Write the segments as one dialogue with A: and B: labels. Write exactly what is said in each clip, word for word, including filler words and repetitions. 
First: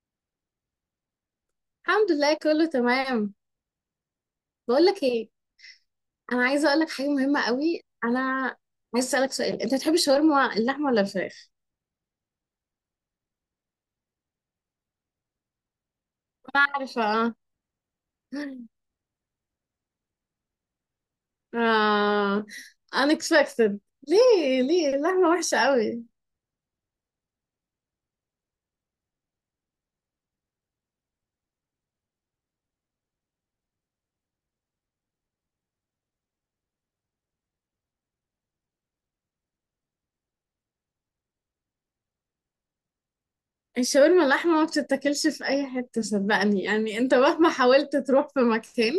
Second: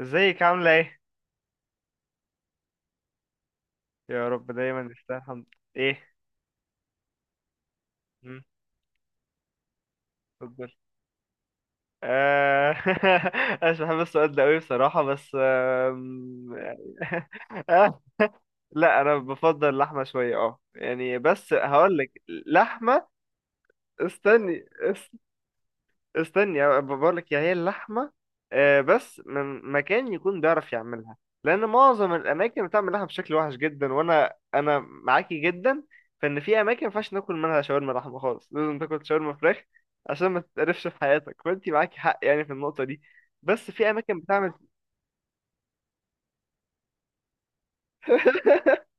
A: ازيك عاملة ايه؟
B: الحمد لله كله تمام.
A: يا رب دايما
B: بقول لك
A: نستاهل
B: ايه؟
A: الحمد. ايه؟
B: انا عايزه اقول لك حاجه مهمه قوي. انا
A: مم.
B: عايزه اسالك سؤال، انت بتحب الشاورما
A: اتفضل.
B: اللحمه ولا الفراخ؟
A: آه، انا مش بحب السؤال ده قوي بصراحة، بس آم،
B: انا
A: يعني.
B: عارفه اه.
A: آه، لا، انا بفضل اللحمة شوية. اه يعني بس هقول لك
B: آه،
A: لحمة.
B: unexpected. ليه
A: استني
B: ليه اللحمه وحشه قوي؟
A: استني، بقول لك يا هي اللحمه. آه، بس من مكان يكون بيعرف يعملها. لان معظم الاماكن بتعمل لحمه بشكل وحش جدا، وانا انا معاكي جدا. فان في اماكن ما ينفعش ناكل منها شاورما لحمه خالص، لازم تاكل شاورما فراخ عشان ما تتقرفش في حياتك. فانت معاكي حق يعني في النقطه دي. بس في اماكن
B: الشاورما
A: بتعمل.
B: اللحمه ما بتتاكلش في اي حته، صدقني يعني. انت مهما حاولت تروح في مكان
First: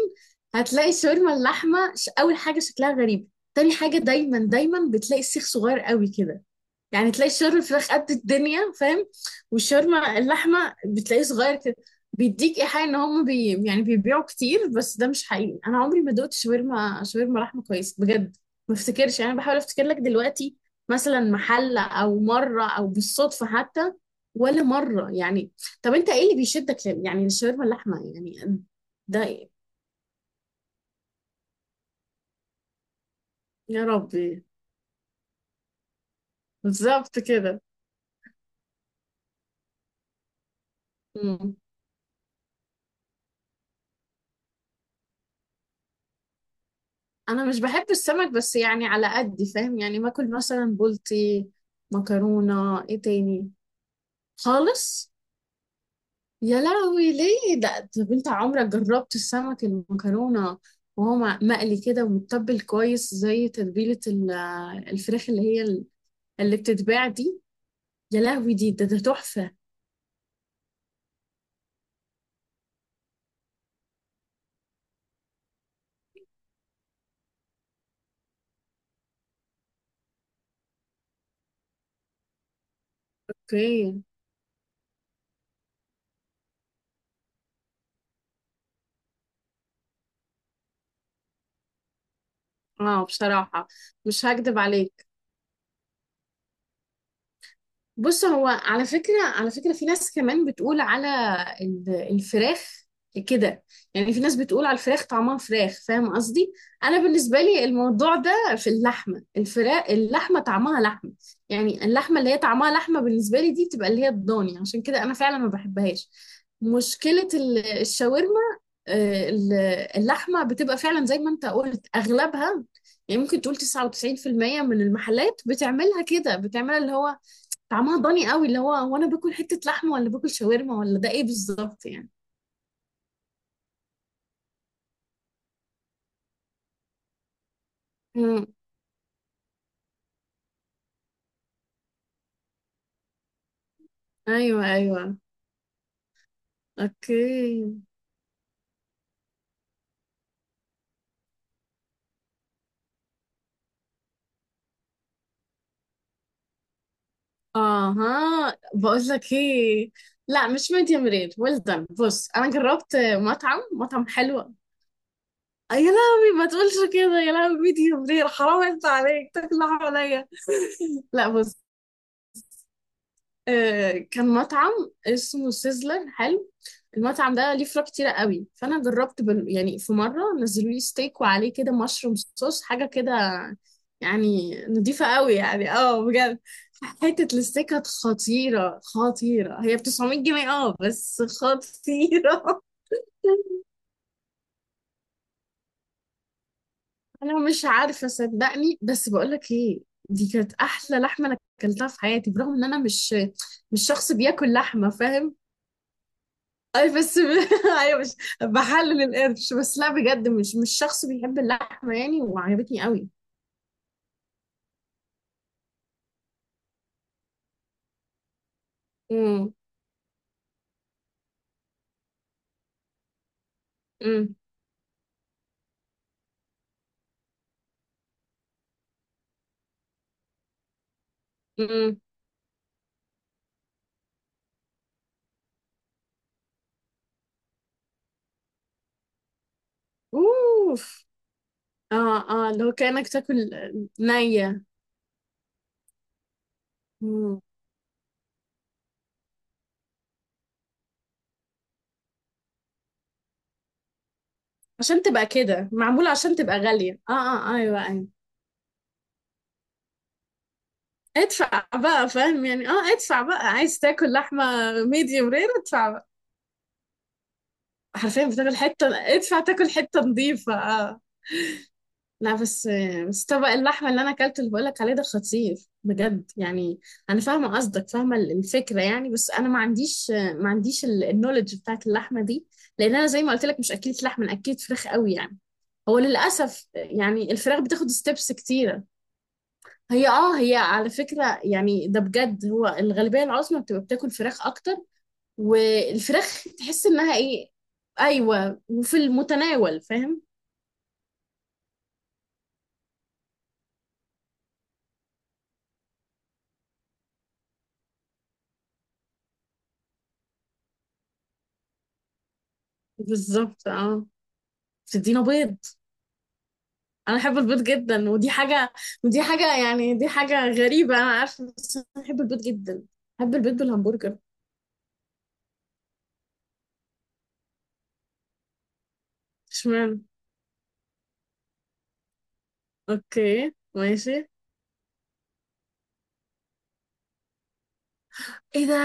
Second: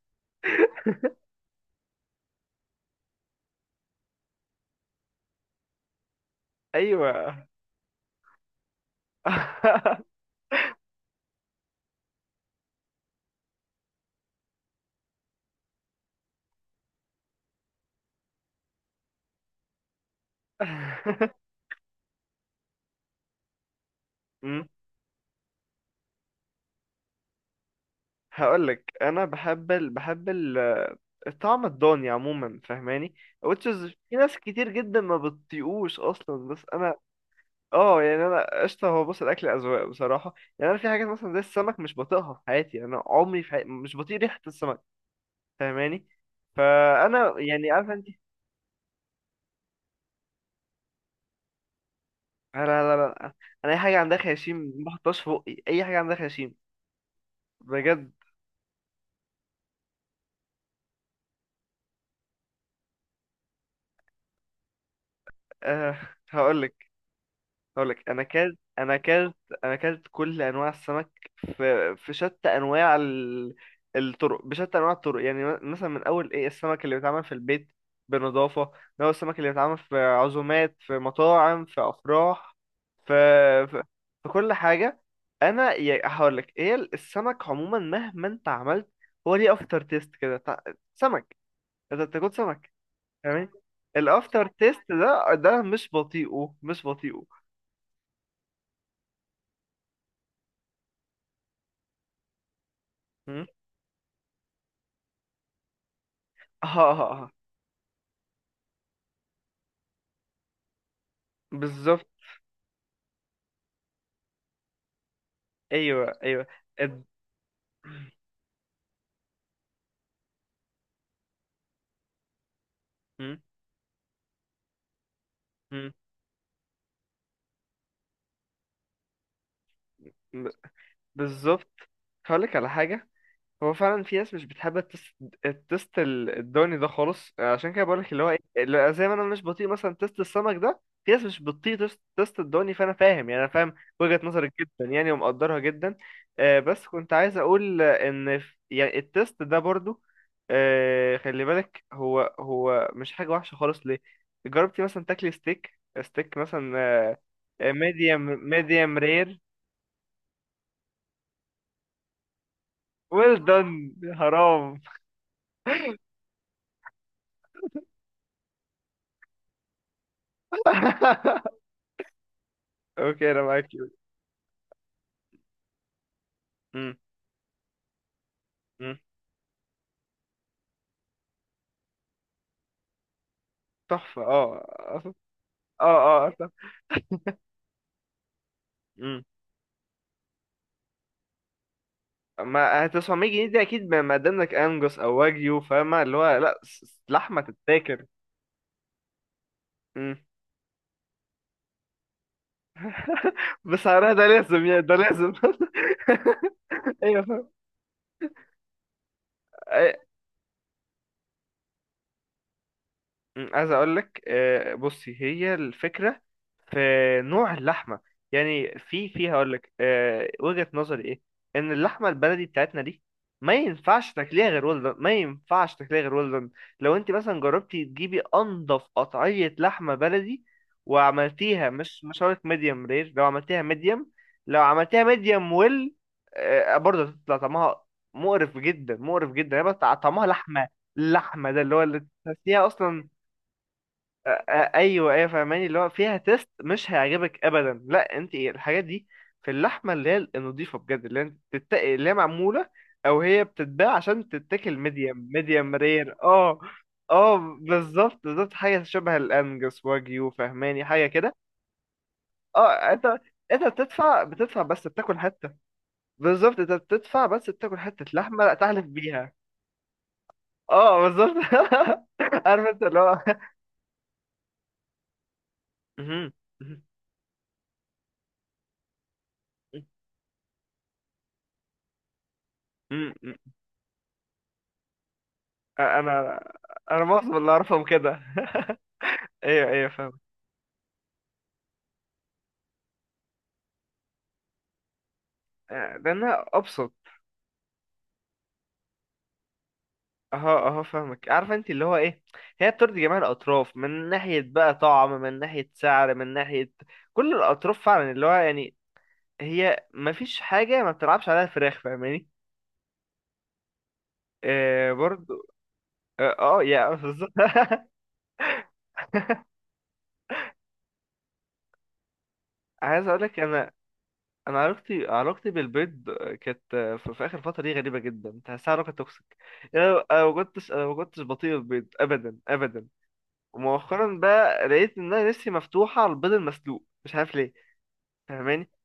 B: هتلاقي الشاورما اللحمه. ش- اول حاجه شكلها غريب. تاني حاجه، دايما دايما بتلاقي السيخ صغير قوي كده. يعني
A: ايوه.
B: تلاقي الشاورما الفراخ قد الدنيا، فاهم؟ والشاورما اللحمه بتلاقيه صغير كده. بيديك ايحاء ان هم بي يعني بيبيعوا كتير، بس ده مش حقيقي. انا عمري ما دوقت شاورما شاورما لحمه كويس بجد. ما افتكرش يعني، أنا بحاول افتكر لك دلوقتي مثلا محل، او مره، او بالصدفه حتى، ولا
A: مم.
B: مره يعني. طب انت ايه اللي بيشدك لل- يعني الشاورما اللحمه يعني؟
A: هقول لك
B: ده
A: انا
B: إيه؟
A: بحب ال... بحب ال... الطعم الضاني عموما، فاهماني. Which
B: يا
A: is في ناس
B: ربي،
A: كتير جدا ما بتطيقوش اصلا، بس انا...
B: بالظبط كده.
A: اه يعني انا قشطه. هو بص، الاكل اذواق بصراحه يعني. انا في حاجات مثلا زي السمك مش بطيقها في حياتي، يعني انا عمري في حياتي مش بطيق ريحه السمك. فاهماني. فانا
B: انا مش
A: يعني
B: بحب
A: عارفه انت...
B: السمك بس يعني على قد فاهم يعني، باكل مثلا بولتي،
A: لا،
B: مكرونة،
A: لا، لا،
B: ايه
A: لا.
B: تاني.
A: انا اي حاجه عندها خياشيم ما
B: خالص.
A: بحطهاش في بقي، اي حاجه عندها خياشيم.
B: يا لهوي ليه ده؟
A: بجد.
B: طب انت عمرك جربت السمك المكرونة وهو مع- مقلي كده ومتبل كويس زي تتبيلة ال- الفراخ اللي هي ال-
A: أه
B: اللي
A: هقول لك
B: بتتباع دي؟
A: اقول لك انا
B: يا لهوي،
A: اكلت
B: دي ده
A: انا
B: ده
A: اكلت
B: تحفة.
A: انا اكلت كل انواع السمك. في في شتى انواع ال- الطرق، بشتى انواع الطرق. يعني م- مثلا، من اول ايه السمك اللي بيتعمل في البيت بنظافه، من اول السمك اللي بيتعمل في عزومات، في مطاعم، في افراح، في
B: اوكي
A: في, في كل حاجه. انا هقول لك ايه، السمك عموما مهما انت عملت، هو ليه افتر تيست كده. تع- سمك. انت بتاكل سمك؟
B: اه،
A: تمام.
B: بصراحة مش
A: الافتر
B: هكدب
A: تيست
B: عليك.
A: ده ده مش بطيئه مش بطيئه.
B: بص هو على فكرة على فكرة، في ناس كمان بتقول على ال- الفراخ كده. يعني في ناس بتقول على الفراخ طعمها فراخ، فاهم قصدي.
A: اه،
B: انا
A: اه، اه،
B: بالنسبة لي الموضوع ده، في اللحمة الفراخ اللحمة طعمها لحمة. يعني
A: بالظبط.
B: اللحمة اللي هي طعمها لحمة بالنسبة لي دي بتبقى اللي هي الضاني، عشان كده انا فعلا ما بحبهاش.
A: ايوه، ايوه، اد-
B: مشكلة ال- الشاورما. آه، ال- اللحمة بتبقى فعلا زي ما انت قلت، اغلبها يعني
A: م-
B: ممكن تقول تسعة وتسعين في المية من المحلات
A: م-
B: بتعملها كده، بتعملها اللي هو طعمها ضاني قوي، اللي هو هو انا باكل حتة لحمة ولا باكل
A: ب-
B: شاورما ولا ده ايه
A: بالظبط.
B: بالظبط يعني.
A: هقولك على حاجة. هو فعلا في ناس مش بتحب التست، التست ال- الدوني ده خالص. عشان كده بقولك اللي هو ايه،
B: مم.
A: اللي زي ما انا مش بطيء مثلا تست السمك ده، في ناس مش بتطيق تست، تست الدوني. فانا فاهم يعني، انا فاهم وجهة نظرك
B: ايوه
A: جدا يعني،
B: ايوه.
A: ومقدرها جدا. آه بس كنت عايز
B: اوكي.
A: اقول ان في- يعني التست ده برضو. آه خلي بالك، هو هو مش حاجة وحشة خالص. ليه؟ جربتي مثلا تاكلي ستيك ستيك مثلا؟ ميديوم
B: اها،
A: ميديوم
B: بقول لك
A: رير.
B: ايه، لا مش ميديم رير، ويل دان. بص انا جربت
A: ويل
B: مطعم
A: دون.
B: مطعم حلو.
A: حرام.
B: آه، يا لهوي ما تقولش كده يا لهوي، ميديم رير حرام، انت عليك تاكل لحمة نية. لا بص،
A: اوكي، انا معاك.
B: آه، كان مطعم اسمه سيزلر حلو. المطعم ده ليه فروع كتيرة قوي، فأنا
A: مم.
B: جربت بال... يعني في مرة نزلوا لي ستيك وعليه كده مشروم صوص، حاجة كده.
A: تحفة.
B: يعني
A: اه،
B: نضيفة
A: اه،
B: قوي، يعني اه
A: اه، آه،
B: بجد.
A: تحفة.
B: حتة الستيك كانت خطيرة
A: مم.
B: خطيرة، هي ب تسعمية جنيه اه بس خطيرة.
A: ما هتسعمية جنيه دي اكيد، ما ما قداملك انجوس او واجيو، فاهمة اللي هو لا. س- س-
B: أنا
A: لحمة
B: مش
A: تتاكل.
B: عارفة صدقني، بس بقولك ايه،
A: مم.
B: دي كانت أحلى لحمة أنا أكلتها في حياتي، برغم إن أنا مش مش شخص
A: بسعرها ده
B: بياكل
A: لازم يعني،
B: لحمة،
A: ده لازم.
B: فاهم. اي بس
A: ايوه
B: ب...
A: فاهم.
B: ايوه، مش بحلل القرش، بس لا
A: أي-
B: بجد، مش مش شخص بيحب اللحمه يعني، وعجبتني قوي.
A: مم. عايز اقول لك، آه، بصي، هي الفكرة في نوع اللحمة. يعني في في هقول
B: امم
A: لك آه، وجهة نظري ايه. ان اللحمة البلدي بتاعتنا دي ما ينفعش
B: امم
A: تاكليها غير ولدن، ما ينفعش تاكليها غير ولدن. لو انت مثلا جربتي تجيبي انضف قطعية لحمة بلدي وعملتيها،
B: امم
A: مش مش هقول لك ميديوم رير، لو عملتيها ميديوم، لو عملتيها ميديوم ويل، برضه هتطلع طعمها مقرف جدا، مقرف جدا، هي بس طعمها لحمة،
B: اوف.
A: اللحمة ده اللي هو اللي
B: اه اه،
A: تحسيها
B: لو
A: اصلا.
B: كانك تاكل نيه.
A: آه، ايوه، ايوه، فاهماني اللي هو فيها تيست مش
B: مم.
A: هيعجبك ابدا. لا انت إيه، الحاجات دي في اللحمه اللي هي النضيفه بجد، اللي انت تتق... اللي هي معموله او هي بتتباع عشان تتاكل
B: عشان تبقى
A: ميديم،
B: كده
A: ميديم
B: معموله،
A: رير.
B: عشان
A: اه.
B: تبقى غاليه اه
A: اه
B: اه ايوه ايوه.
A: بالظبط، بالظبط، حاجه شبه الانجس واجيو فاهماني، حاجه كده.
B: ادفع بقى فاهم يعني
A: اه.
B: اه،
A: انت
B: ادفع بقى
A: انت
B: عايز تاكل
A: بتدفع
B: لحمه.
A: بتدفع بس بتاكل
B: ميديوم رير
A: حته.
B: ادفع بقى.
A: بالظبط، انت بتدفع بس بتاكل حته
B: حرفيا
A: لحمه
B: بتاكل
A: تحلف
B: حته،
A: بيها.
B: ادفع تاكل حته نظيفه
A: اه
B: اه.
A: بالظبط.
B: لا
A: عارف
B: بس،
A: انت اللي هو.
B: بس طبق اللحمة اللي أنا أكلته اللي بقولك عليه ده خطير
A: مهم.
B: بجد يعني. أنا فاهمة قصدك، فاهمة ال- الفكرة يعني. بس أنا ما عنديش ما عنديش النولج بتاعت اللحمة دي، لأن أنا زي ما
A: مهم.
B: قلت لك مش أكلة لحمة، أنا أكلة فراخ قوي يعني. هو
A: انا،
B: للأسف
A: انا
B: يعني
A: معظم اللي
B: الفراخ
A: اعرفهم
B: بتاخد
A: كده.
B: ستيبس كتيرة.
A: ايوه، ايوه،
B: هي
A: فاهمك.
B: اه هي على فكرة يعني، ده بجد، هو الغالبية العظمى بتبقى بتاكل فراخ أكتر.
A: آه،
B: والفراخ
A: لانها
B: تحس
A: ابسط.
B: إنها إيه، أيوة، وفي المتناول فاهم.
A: اهو، اهو، فاهمك، عارفه انت اللي هو ايه. هي بترضي جميع الاطراف، من ناحيه بقى طعم، من ناحيه سعر، من ناحيه كل الاطراف فعلا، اللي هو يعني، هي ما فيش حاجه ما بتلعبش عليها فراخ، فاهماني.
B: بالظبط اه.
A: آه
B: بتدينا
A: برضو.
B: بيض،
A: اه، آه، يا
B: انا
A: بالظبط.
B: بحب البيض جدا. ودي حاجه، ودي حاجه يعني دي حاجه غريبه انا عارفه، بس انا بحب البيض جدا.
A: عايز اقول
B: بحب
A: لك
B: البيض
A: انا،
B: بالهمبرجر.
A: انا علاقتي علاقتي بالبيض كانت في في اخر فتره دي غريبه جدا، تحسها علاقه توكسيك.
B: اشمعنى.
A: انا أنا ما كنتش انا ما كنتش بطيء البيض ابدا، ابدا.
B: اوكي
A: ومؤخرا
B: ماشي.
A: بقى لقيت ان انا نفسي مفتوحه على البيض المسلوق، مش عارف ليه،
B: ايه
A: فاهماني.
B: ده؟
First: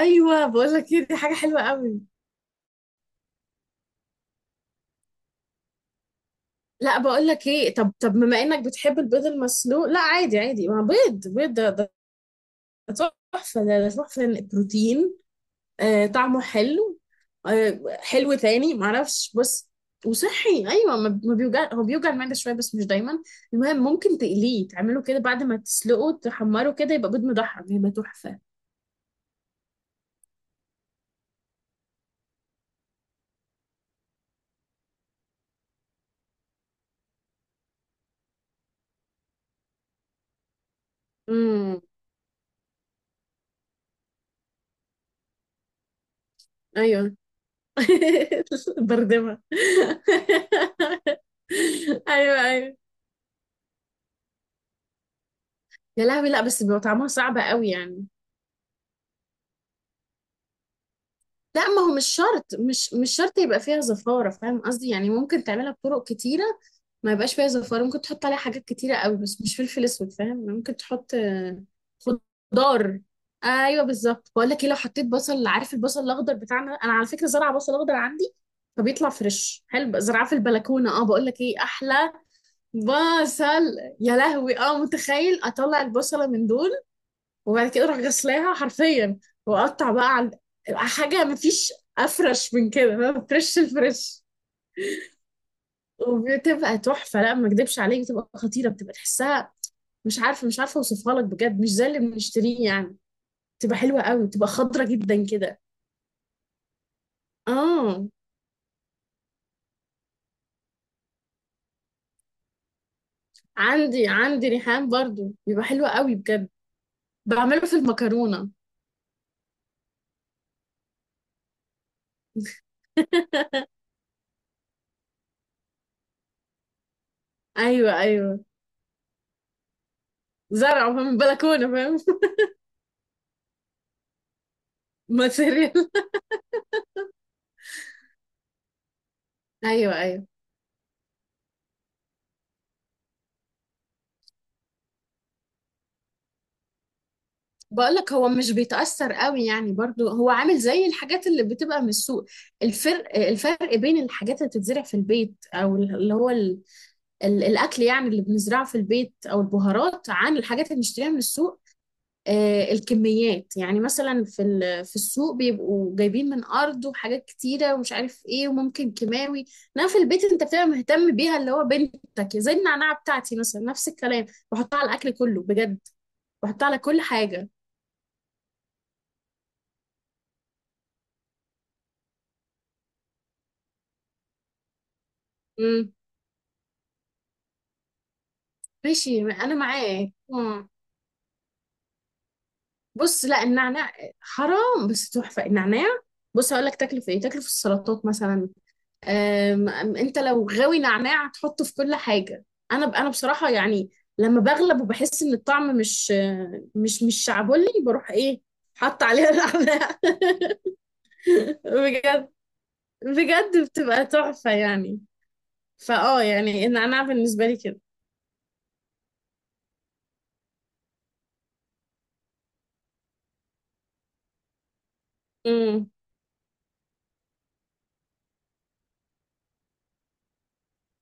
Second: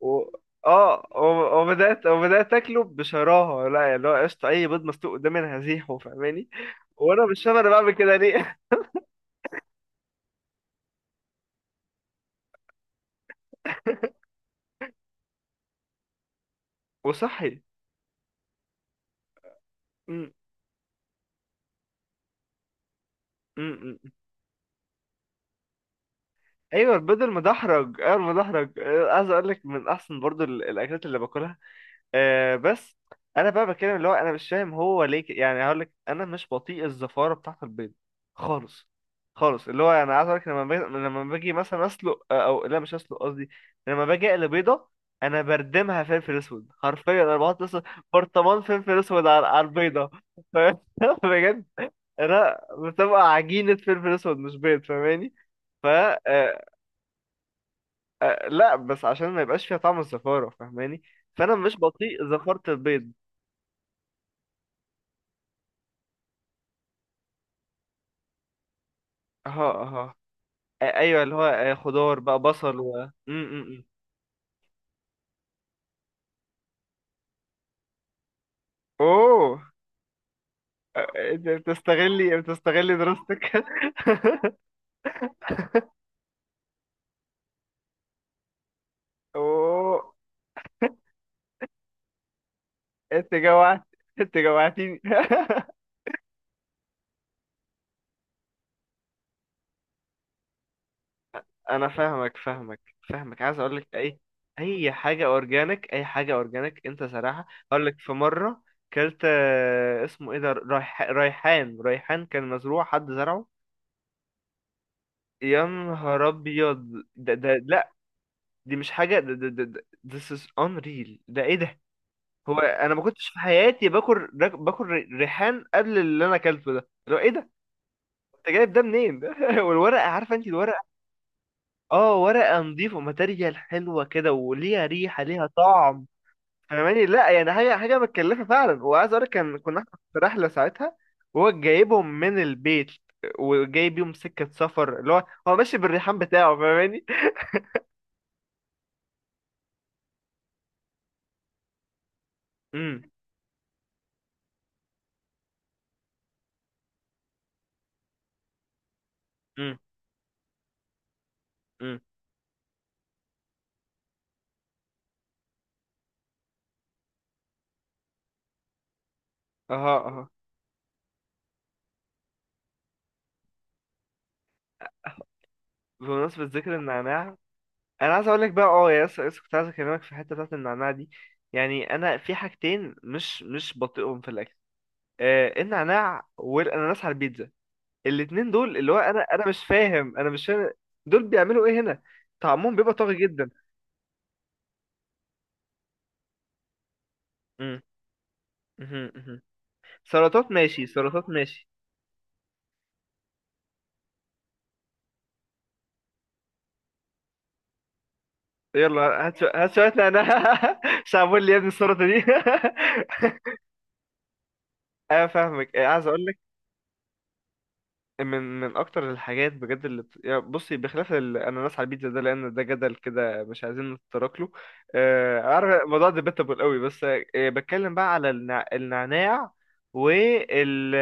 A: و...
B: بقول لك ايه،
A: اه
B: دي حاجه حلوه
A: و-
B: قوي.
A: وبدات وبدات اكله بشراهه. لا يعني اللي هو قشطه، اي بيض مسلوق قدامي انا هزيحه، فاهماني.
B: لا
A: وانا
B: بقول
A: مش
B: لك
A: فاهم انا
B: ايه،
A: بعمل
B: طب طب
A: كده
B: بما
A: ليه.
B: انك بتحب البيض المسلوق، لا عادي عادي، ما بيض بيض ده ده تحفه، ده ده تحفه. بروتين. آه طعمه حلو.
A: وصحي.
B: آه حلو تاني، معرفش بس.
A: أمم،
B: وصحي ايوه، ما ما بيوجع، هو بيوجع المعده شويه بس مش دايما.
A: أمم،
B: المهم
A: أمم.
B: ممكن تقليه، تعمله كده بعد ما تسلقه تحمره كده،
A: ايوه،
B: يبقى
A: البيض
B: بيض مدحرج هيبقى
A: المدحرج، ايوه
B: تحفه.
A: المدحرج. آه، عايز اقول لك، من احسن برضو ال- الاكلات اللي باكلها. آه بس انا بقى بتكلم اللي هو انا مش فاهم هو ليه، ك- يعني هقول لك، انا مش بطيء الزفاره بتاعه البيض خالص، خالص. اللي هو انا عايز اقول لك، لما باجي لما باجي
B: امم
A: مثلا اسلق، آه، او لا، مش اسلق قصدي. لما باجي اقلي بيضه، انا بردمها فلفل اسود
B: ايوه.
A: حرفيا، انا بحط لسه برطمان فلفل اسود
B: بردمه
A: على على البيضه. ف- بجد،
B: ايوه
A: انا
B: ايوه.
A: بتبقى عجينه فلفل اسود مش بيض، فاهماني. ف
B: يا لهوي، لا
A: آه،
B: بس بيبقى طعمها صعب قوي يعني.
A: آه، لا بس عشان ما يبقاش فيها طعم الزفاره، فاهماني. فانا
B: لا
A: مش
B: ما هو مش
A: بطيء
B: شرط،
A: زفاره
B: مش
A: البيض.
B: مش شرط يبقى فيها زفارة، فاهم قصدي يعني. ممكن تعملها بطرق كتيرة ما يبقاش فيها زفارة، ممكن تحط عليها حاجات كتيرة قوي بس مش
A: اها،
B: فلفل اسود،
A: اها،
B: فاهم. ممكن
A: آه،
B: تحط
A: ايوه اللي هو
B: آه،
A: آه، خضار بقى، بصل و
B: خضار.
A: م- م-
B: ايوه
A: م.
B: بالظبط، بقول لك ايه، لو حطيت بصل، عارف البصل الاخضر بتاعنا، انا على فكرة زرعة بصل اخضر عندي، فبيطلع
A: اوه.
B: فريش حلو بقى، زرعة في البلكونة اه. بقول
A: آه،
B: لك
A: انت
B: ايه، احلى
A: بتستغلي بتستغلي دراستك.
B: بصل. يا لهوي اه، متخيل اطلع البصلة من دول، وبعد كده اروح غسلاها حرفيا، واقطع
A: اوه.
B: بقى على حاجه، مفيش افرش من كده فاهم،
A: انت
B: فريش
A: جوعت،
B: الفريش.
A: انت جوعتيني.
B: وبتبقى تحفه، لا ما اكدبش عليك بتبقى خطيره، بتبقى تحسها. مش عارفه مش عارفه اوصفها لك بجد، مش
A: انا
B: زي اللي
A: فاهمك،
B: بنشتريه
A: فاهمك،
B: يعني.
A: فاهمك. عايز اقول
B: بتبقى
A: لك،
B: حلوه
A: اي
B: قوي، بتبقى خضره
A: اي حاجه
B: جدا كده.
A: اورجانيك، اي حاجه اورجانيك. انت صراحه، اقول لك
B: اه
A: في مره كلت آه، اسمه ايه ده، ريح... ريحان، ريحان كان مزروع، حد زرعه.
B: عندي عندي ريحان برضو بيبقى
A: يا
B: حلو قوي
A: نهار
B: بجد،
A: ابيض! ده
B: بعمله في
A: ده
B: المكرونه.
A: دي مش حاجة، ده ده ده ده- this is unreal. ده ايه ده؟ هو انا ما كنتش في حياتي باكل راك- باكل ري- ريحان قبل اللي انا اكلته ده. لو ايه ده؟
B: ايوه ايوه.
A: انت جايب ده منين؟ والورقة، عارفة انت الورقة،
B: زرعه من البلكونه فاهم.
A: اه، ورقة نظيفة، ماتيريال حلوة كده، وليها ريحة، ليها
B: ماتيريال.
A: طعم، فاهماني. لا يعني حاجة، حاجة متكلفة فعلا. وعايز اقول لك، كان كنا
B: ايوه
A: احنا في
B: ايوه.
A: رحلة ساعتها وهو جايبهم من البيت، وجايب يوم سكة سفر اللي هو هو ماشي بالريحان بتاعه، فاهماني.
B: بقولك هو مش بيتأثر قوي يعني برضو، هو عامل زي الحاجات اللي بتبقى من السوق.
A: امم
B: الفرق الفرق بين الحاجات اللي بتتزرع في البيت، او اللي هو ال... ال... الاكل يعني اللي بنزرعه في البيت او
A: امم
B: البهارات، عن الحاجات اللي بنشتريها من السوق.
A: امم
B: آه الكميات يعني مثلا في ال... في السوق بيبقوا جايبين من ارض وحاجات كتيرة ومش عارف ايه، وممكن كيماوي. انما في البيت
A: اها،
B: انت بتبقى مهتم بيها، اللي هو بنتك. زي النعناع بتاعتي مثلا نفس الكلام، بحطها على الاكل كله بجد،
A: بمناسبة
B: بحطها
A: ذكر
B: على كل
A: النعناع،
B: حاجة.
A: أنا عايز أقولك بقى. أه يا، لسه لسه كنت عايز أكلمك في الحتة بتاعة النعناع دي. يعني أنا في حاجتين مش مش بطيئهم في الأكل، آه النعناع والأناناس على البيتزا. الاتنين دول اللي هو، أنا
B: ماشي
A: أنا
B: انا
A: مش
B: معاك.
A: فاهم، أنا مش
B: مم.
A: فاهم. دول بيعملوا إيه هنا؟ طعمهم بيبقى طاغي
B: بص لا،
A: جدا.
B: النعناع حرام، بس تحفه النعناع. بص هقول لك تاكله في ايه، تاكله في
A: مم.
B: السلطات مثلا.
A: مهم. مهم.
B: أم أم انت لو
A: سلطات
B: غاوي
A: ماشي،
B: نعناع
A: سلطات
B: هتحطه
A: ماشي.
B: في كل حاجه. انا ب- انا بصراحه يعني، لما بغلب وبحس ان الطعم مش مش مش شعبولي، بروح ايه، حط
A: يلا
B: عليها
A: هات شو- هات شوية
B: نعناع.
A: نعناع. مش عامل لي يا ابني السلطة دي؟
B: بجد بجد بتبقى تحفه يعني.
A: أنا فاهمك. آه، عايز
B: فاه
A: أقولك،
B: يعني النعناع بالنسبه لي كده.
A: من من اكتر الحاجات بجد اللي بت... يعني بصي، بخلاف الاناناس على البيتزا ده، لان ده جدل كده مش عايزين نتطرق له. آه، عارف
B: امم
A: الموضوع ديبيتابل قوي. بس آه، بتكلم بقى على النع... النعناع وال ال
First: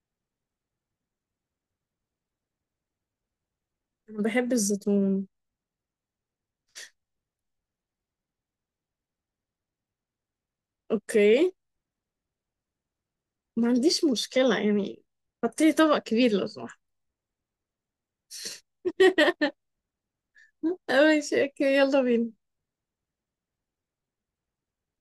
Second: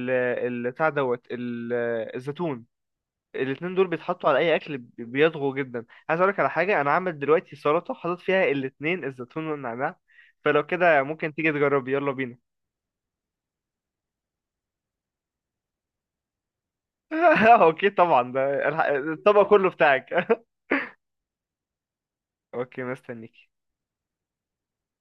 A: ال بتاع دوت ال- الزيتون. الاتنين دول بيتحطوا على
B: بحب
A: اي اكل، بي-
B: الزيتون.
A: بيضغوا جدا. عايز اقولك على حاجه، انا عامل دلوقتي سلطه حاطط فيها الاتنين، الزيتون والنعناع. فلو كده ممكن تيجي
B: اوكي
A: تجربي، يلا بينا.
B: ما عنديش مشكلة يعني، حطيلي طبق كبير لو سمحت.
A: اوكي طبعا، ده الح- الطبق كله بتاعك.
B: ماشي، اوكي، يلا بينا.
A: اوكي، مستنيك.